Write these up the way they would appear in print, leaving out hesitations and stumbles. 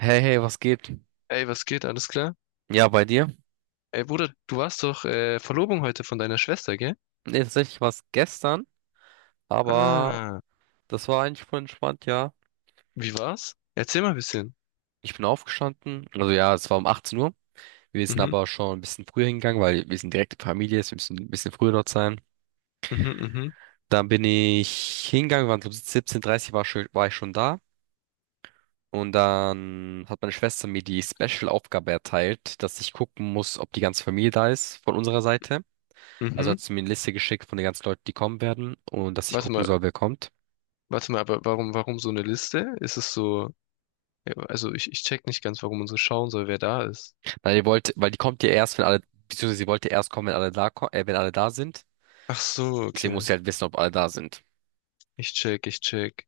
Hey, hey, was geht? Ey, was geht? Alles klar? Ja, bei dir? Ey, Bruder, du warst doch Verlobung heute von deiner Schwester, gell? Nee, tatsächlich war es gestern, aber Ah, das war eigentlich voll entspannt, ja. wie war's? Erzähl mal ein bisschen. Ich bin aufgestanden, also ja, es war um 18 Uhr. Wir sind Mhm, aber schon ein bisschen früher hingegangen, weil wir sind direkte Familie, es müssen ein bisschen früher dort sein. mhm, mhm, Dann bin ich hingegangen, waren so 17:30, war ich schon da. Und dann hat meine Schwester mir die Special-Aufgabe erteilt, dass ich gucken muss, ob die ganze Familie da ist von unserer Seite. Also hat mhm. sie mir eine Liste geschickt von den ganzen Leuten, die kommen werden und dass ich Warte gucken mal, soll, wer kommt. warte mal, aber warum so eine Liste? Ist es so, ja, also ich check nicht ganz, warum man so schauen soll, wer da ist. Weil die wollte, weil die kommt ja erst, wenn alle, beziehungsweise sie wollte erst kommen, wenn alle da, wenn alle da sind. Ach so, Deswegen okay. muss sie halt wissen, ob alle da sind. Ich check, ich check.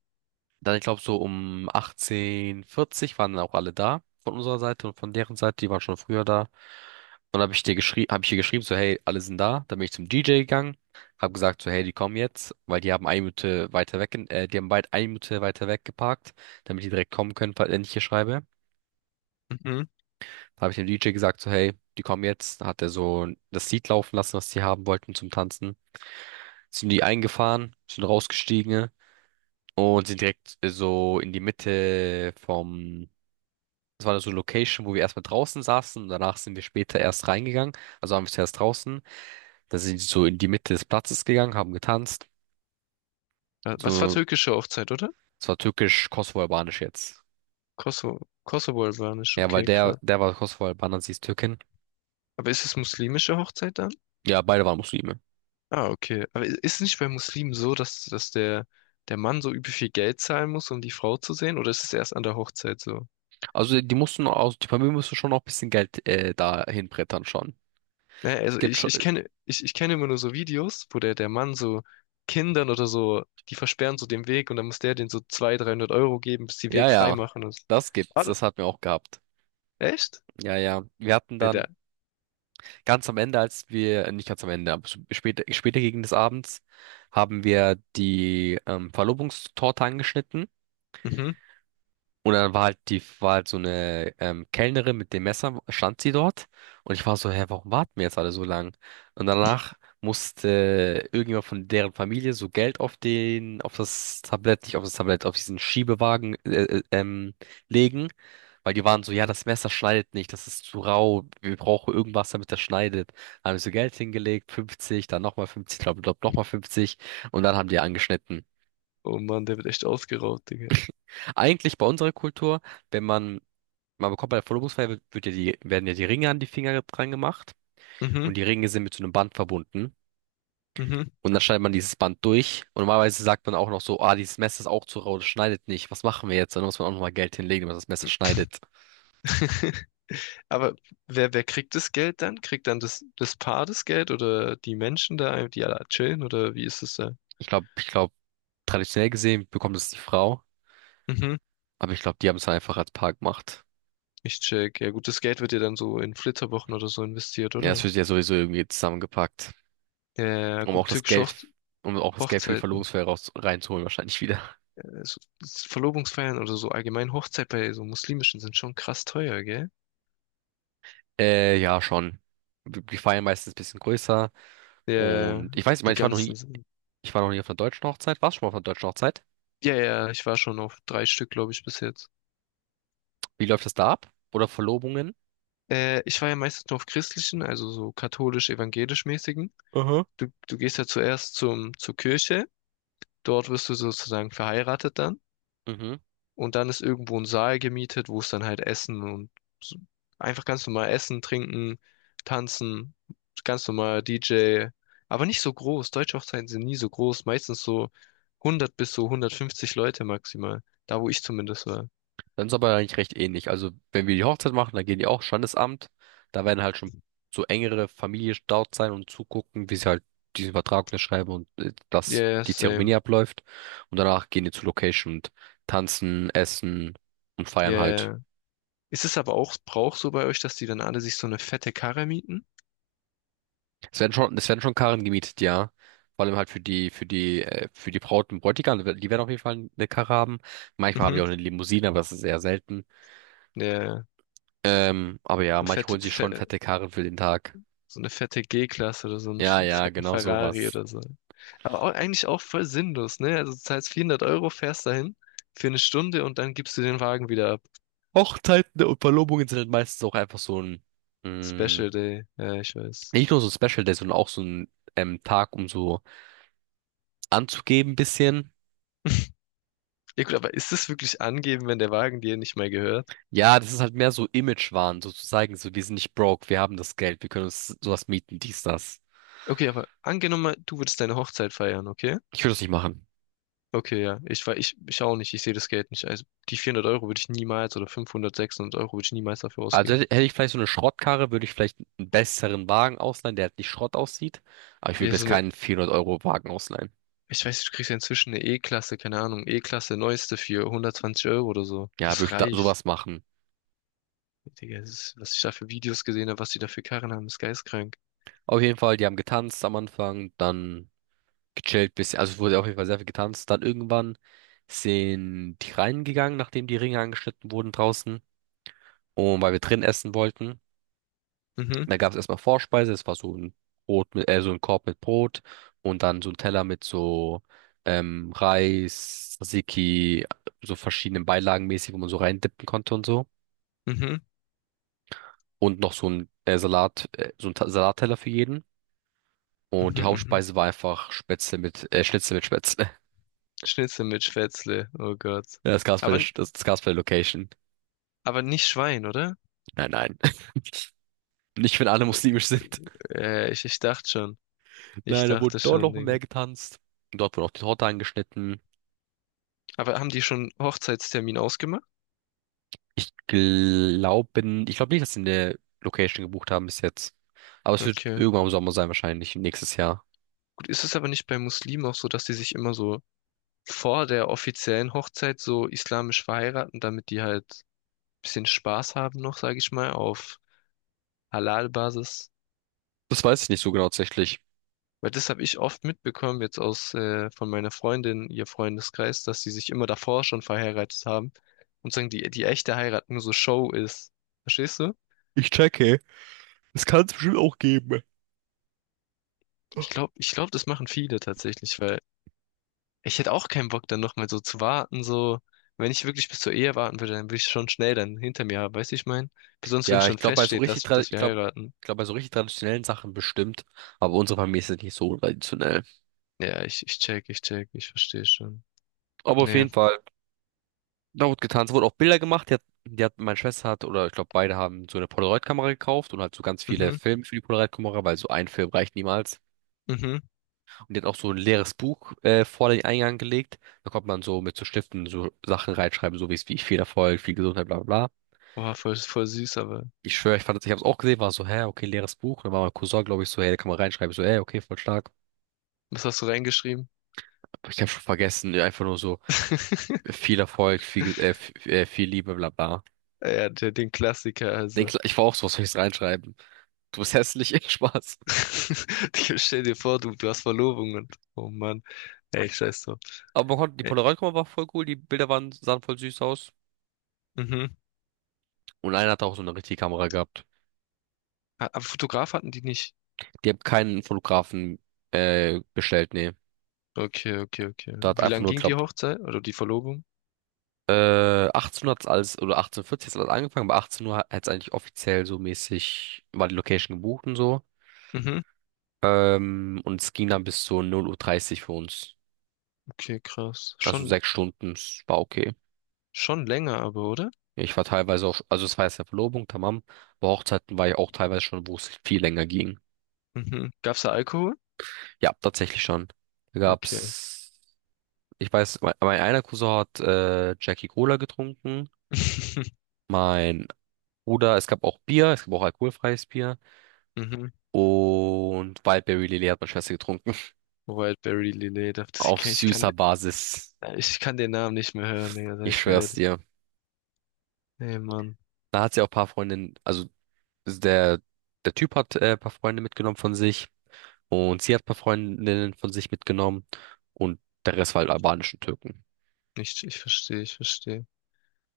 Dann, ich glaube, so um 18:40 Uhr waren dann auch alle da von unserer Seite und von deren Seite, die waren schon früher da. Und habe ich dir geschrieben, habe ich ihr geschrieben, so, hey, alle sind da. Dann bin ich zum DJ gegangen, habe gesagt, so, hey, die kommen jetzt, weil die haben eine Minute weiter weg, die haben weit eine Minute weiter weg geparkt, damit die direkt kommen können, falls wenn ich hier schreibe. Mhm. Da habe ich dem DJ gesagt, so, hey, die kommen jetzt. Da hat er so das Lied laufen lassen, was die haben wollten zum Tanzen. Sind die eingefahren, sind rausgestiegen, ne? Und sind direkt so in die Mitte vom, das war so eine Location, wo wir erstmal draußen saßen und danach sind wir später erst reingegangen. Also waren wir zuerst draußen, dann sind sie so in die Mitte des Platzes gegangen, haben getanzt. Was war So, türkische Hochzeit, oder? es war türkisch-kosovo-albanisch jetzt. Kosovo-Albanisch, Ja, weil okay, der, krass. der war Kosovo-Albaner, sie ist Türkin. Aber ist es muslimische Hochzeit dann? Ja, beide waren Muslime. Ah, okay. Aber ist nicht bei Muslimen so, dass der Mann so übel viel Geld zahlen muss, um die Frau zu sehen? Oder ist es erst an der Hochzeit so? Also die mussten auch, die Familie musste schon auch ein bisschen Geld da hinbrettern schon. Naja, Es also gibt ich, schon, ich kenne, ich, ich kenne immer nur so Videos, wo der Mann so Kindern oder so, die versperren so den Weg und dann muss der denen so 200, 300 € geben, bis die ja, Weg frei ja, machen. Und, so. das gibt's, Ah, das hatten wir auch gehabt. echt? Ja, ja, wir hatten Bei der, dann ganz am Ende, als wir, nicht ganz am Ende, aber später, später gegen des Abends, haben wir die Verlobungstorte angeschnitten. mhm. Und dann war halt die, war halt so eine Kellnerin mit dem Messer, stand sie dort. Und ich war so, hä, warum warten wir jetzt alle so lang? Und danach musste irgendjemand von deren Familie so Geld auf den, auf das Tablett, nicht auf das Tablett, auf diesen Schiebewagen legen. Weil die waren so, ja, das Messer schneidet nicht, das ist zu rau, wir brauchen irgendwas, damit das schneidet. Dann haben wir so Geld hingelegt, 50, dann nochmal 50, glaub nochmal 50 und dann haben die angeschnitten. Oh Mann, der wird echt ausgeraubt, Digga. Eigentlich bei unserer Kultur, wenn man, man bekommt bei der Verlobungsfeier wird, ja werden ja die Ringe an die Finger dran gemacht Mhm, und die Ringe sind mit so einem Band verbunden. mhm. Und dann schneidet man dieses Band durch. Und normalerweise sagt man auch noch so, ah, dieses Messer ist auch zu rau, das schneidet nicht. Was machen wir jetzt? Dann muss man auch nochmal Geld hinlegen, wenn man das Messer schneidet. Aber wer kriegt das Geld dann? Kriegt dann das Paar das Geld oder die Menschen da, die alle chillen oder wie ist es da? Ich glaube, traditionell gesehen bekommt es die Frau, Mhm, aber ich glaube, die haben es einfach als Paar gemacht. ich check. Ja gut, das Geld wird ja dann so in Flitterwochen oder so investiert, Ja, es oder? wird ja sowieso irgendwie zusammengepackt, Ja, ja, ja, um auch gut, das türkische Geld, um auch das Geld für die Hochzeiten, Verlobungsfeier raus, reinzuholen, wahrscheinlich wieder. So, Verlobungsfeiern oder so, allgemein Hochzeit bei so muslimischen sind schon krass teuer, gell? Ja, schon. Die feiern meistens ein bisschen größer. Ja, Und ich weiß, ich meine, die ganzen sind. Ich war noch nie auf einer deutschen Hochzeit. Warst du schon mal auf einer deutschen Hochzeit? Ja, ja, ich war schon auf drei Stück, glaube ich, bis jetzt. Wie läuft das da ab? Oder Verlobungen? Ich war ja meistens nur auf christlichen, also so katholisch-evangelisch-mäßigen. Aha. Du gehst ja zuerst zum, zur Kirche, dort wirst du sozusagen verheiratet dann Mhm. und dann ist irgendwo ein Saal gemietet, wo es dann halt Essen und so, einfach ganz normal Essen, Trinken, Tanzen, ganz normal DJ, aber nicht so groß. Deutsche Hochzeiten sind nie so groß, meistens so 100 bis so 150 Leute maximal, da wo ich zumindest war. Dann ist aber eigentlich recht ähnlich. Also, wenn wir die Hochzeit machen, dann gehen die auch Standesamt. Da werden halt schon so engere Familie dort sein und zugucken, wie sie halt diesen Vertrag unterschreiben und dass Yeah, die Zeremonie same. abläuft. Und danach gehen die zur Location und tanzen, essen und feiern halt. Yeah. Ist es aber auch Brauch so bei euch, dass die dann alle sich so eine fette Karre mieten? Es werden schon Karren gemietet, ja. Vor allem halt für die Braut und Bräutigam, die werden auf jeden Fall eine Karre haben. Manchmal haben die Mhm. auch eine Limousine, aber das ist eher selten. Ja, ja. Aber ja, eine manche fette, holen sich fe schon fette Karren für den Tag. So eine fette G-Klasse oder so einen Ja, ja, fetten genau Ferrari sowas. oder so. Aber auch, eigentlich auch voll sinnlos, ne? Also du zahlst 400 Euro, fährst dahin für eine Stunde und dann gibst du den Wagen wieder ab. Hochzeiten und Verlobungen sind halt meistens auch einfach so ein, mh, Special Day, ja, ich weiß. nicht nur so ein Special Day, sondern auch so ein Tag, um so anzugeben bisschen. Ja gut, aber ist das wirklich angeben, wenn der Wagen dir nicht mehr gehört? Ja, das ist halt mehr so Image-Wahn, so zu zeigen, so wir sind nicht broke, wir haben das Geld, wir können uns sowas mieten, dies, das. Okay, aber angenommen, mal, du würdest deine Hochzeit feiern, okay? Ich würde das nicht machen. Okay, ja, ich auch nicht, ich sehe das Geld nicht. Also die 400 € würde ich niemals oder 500, 600 € würde ich niemals dafür Also ausgeben. hätte ich vielleicht so eine Schrottkarre, würde ich vielleicht einen besseren Wagen ausleihen, der halt nicht Schrott aussieht. Aber ich Ja, würde jetzt so eine. keinen 400-Euro-Wagen ausleihen. Ich weiß, du kriegst ja inzwischen eine E-Klasse, keine Ahnung, E-Klasse neueste für 120 € oder so. Ja, würde Das ich da reicht. sowas machen. Digga, das ist, was ich da für Videos gesehen habe, was die da für Karren haben, ist geistkrank. Auf jeden Fall, die haben getanzt am Anfang, dann gechillt bisschen. Also es wurde auf jeden Fall sehr viel getanzt. Dann irgendwann sind die reingegangen, nachdem die Ringe angeschnitten wurden draußen. Und weil wir drin essen wollten. Mhm, Da gab es erstmal Vorspeise, es war so ein Brot mit, so ein Korb mit Brot und dann so ein Teller mit so Reis, Tzatziki, so verschiedenen Beilagen mäßig, wo man so reindippen konnte und so. mhm, Und noch so ein Salat, so ein Salatteller für jeden. Und mhm, die mhm. Hauptspeise war einfach Spätzle mit, Schnitzel mit Spätzle. Schnitzel mit Spätzle, oh Gott. Das gab's bei der, Aber, Sch- das, das gab's bei der Location. aber nicht Schwein, oder? Nein, nein. Nicht, wenn alle muslimisch sind. Ich dachte schon. Ich Nein, da wurde dachte dort schon, noch Digga. mehr getanzt. Dort wurde auch die Torte angeschnitten. Aber haben die schon Hochzeitstermin ausgemacht? Ich glaube, Ich glaube nicht, dass sie eine Location gebucht haben bis jetzt. Aber es wird Okay. irgendwann im Sommer sein, wahrscheinlich nächstes Jahr. Gut, ist es aber nicht bei Muslimen auch so, dass die sich immer so vor der offiziellen Hochzeit so islamisch verheiraten, damit die halt bisschen Spaß haben noch, sage ich mal, auf Halal-Basis. Das weiß ich nicht so genau tatsächlich. Weil das habe ich oft mitbekommen, jetzt aus von meiner Freundin, ihr Freundeskreis, dass sie sich immer davor schon verheiratet haben und sagen, die echte Heirat nur so Show ist. Verstehst du? Ich checke. Es kann es bestimmt auch geben. Ich glaube, das machen viele tatsächlich, weil ich hätte auch keinen Bock, dann nochmal so zu warten, so. Wenn ich wirklich bis zur Ehe warten würde, dann würde ich schon schnell dann hinter mir haben, weißt du, ich mein? Besonders wenn Ja, schon feststeht, dass, dass wir heiraten. ich glaube bei so richtig traditionellen Sachen bestimmt. Aber unsere Familie ist jetzt nicht so traditionell. Ja, ich check, ich check, ich verstehe schon. Aber auf Nee. jeden Fall, da wurde getan. Es wurden auch Bilder gemacht. Meine Schwester hat, oder ich glaube beide haben so eine Polaroid-Kamera gekauft und halt so ganz viele Mhm. Filme für die Polaroid-Kamera, weil so ein Film reicht niemals. Mhm. Und die hat auch so ein leeres Buch vor den Eingang gelegt. Da konnte man so mit so Stiften so Sachen reinschreiben, so wie es wie ich viel Erfolg, viel Gesundheit, bla bla bla. Boah, voll, voll süß, aber Ich schwöre, ich fand das, ich habe es auch gesehen, war so, hä, okay, leeres Buch. Und dann war mein Cousin, glaube ich, so, hey, da kann man reinschreiben. Ich So, hey, okay, voll stark. was hast du reingeschrieben? Aber ich habe schon vergessen, ja, einfach nur so viel Erfolg, viel Liebe, bla bla. Ja, der, den Klassiker, also. Ich war auch so, was soll ich reinschreiben? Du bist hässlich, Spaß. Ich Stell dir vor, du hast Verlobung und, oh Mann, ey, scheiß drauf. Aber man konnte, die Ey, Polaroid-Kamera war voll cool, die Bilder waren, sahen voll süß aus. mhm. Und einer hatte auch so eine richtige Kamera gehabt. Ah, aber Fotograf hatten die nicht. Die haben keinen Fotografen bestellt, nee. Okay, okay, okay. Da hat Wie einfach lang nur, ging die glaub, Hochzeit oder die Verlobung? 18 hat's alles, oder 18:40 hat's alles angefangen, aber 18 Uhr hat's eigentlich offiziell so mäßig, war die Location gebucht und so. Mhm. Und es ging dann bis zu 0:30 Uhr dreißig für uns. Okay, krass. Also Schon, 6 Stunden, es war okay. schon länger, aber, oder? Ich war teilweise auch, also es war jetzt ja Verlobung, tamam. Bei Hochzeiten war ich auch teilweise schon, wo es viel länger ging. Mhm. Gab's da Alkohol? Ja, tatsächlich schon. Da Okay. gab's, ich weiß, mein einer Cousin hat Jackie Cola getrunken. Mein Bruder, es gab auch Bier, es gab auch alkoholfreies Bier. Mhm. Und Wildberry Lilly hat meine Schwester getrunken. Wildberry Lillet, das- ich Auf kann, ich kann, süßer Basis. ich kann den Namen nicht mehr hören, Digga, sag Ich ich dir schwör's ehrlich. dir. Ey, Mann. Da hat sie auch ein paar Freundinnen, also der, der Typ hat ein paar Freunde mitgenommen von sich. Und sie hat ein paar Freundinnen von sich mitgenommen. Und der Rest war halt albanischen Türken. Ich verstehe.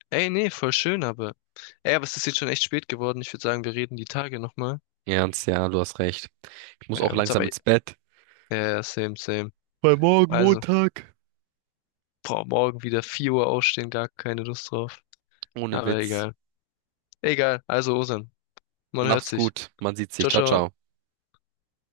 Ey, nee, voll schön, aber. Ey, aber es ist jetzt schon echt spät geworden. Ich würde sagen, wir reden die Tage nochmal. Ernst, ja, du hast recht. Ich muss auch Ist langsam aber, ja, ins Bett. ja, same, same. Weil morgen Also, Montag. boah, morgen wieder 4 Uhr aufstehen, gar keine Lust drauf. Ohne Aber Witz. egal. Egal, also Osan, man hört Mach's sich. gut. Man sieht sich. Ciao, Ciao, ciao. ciao.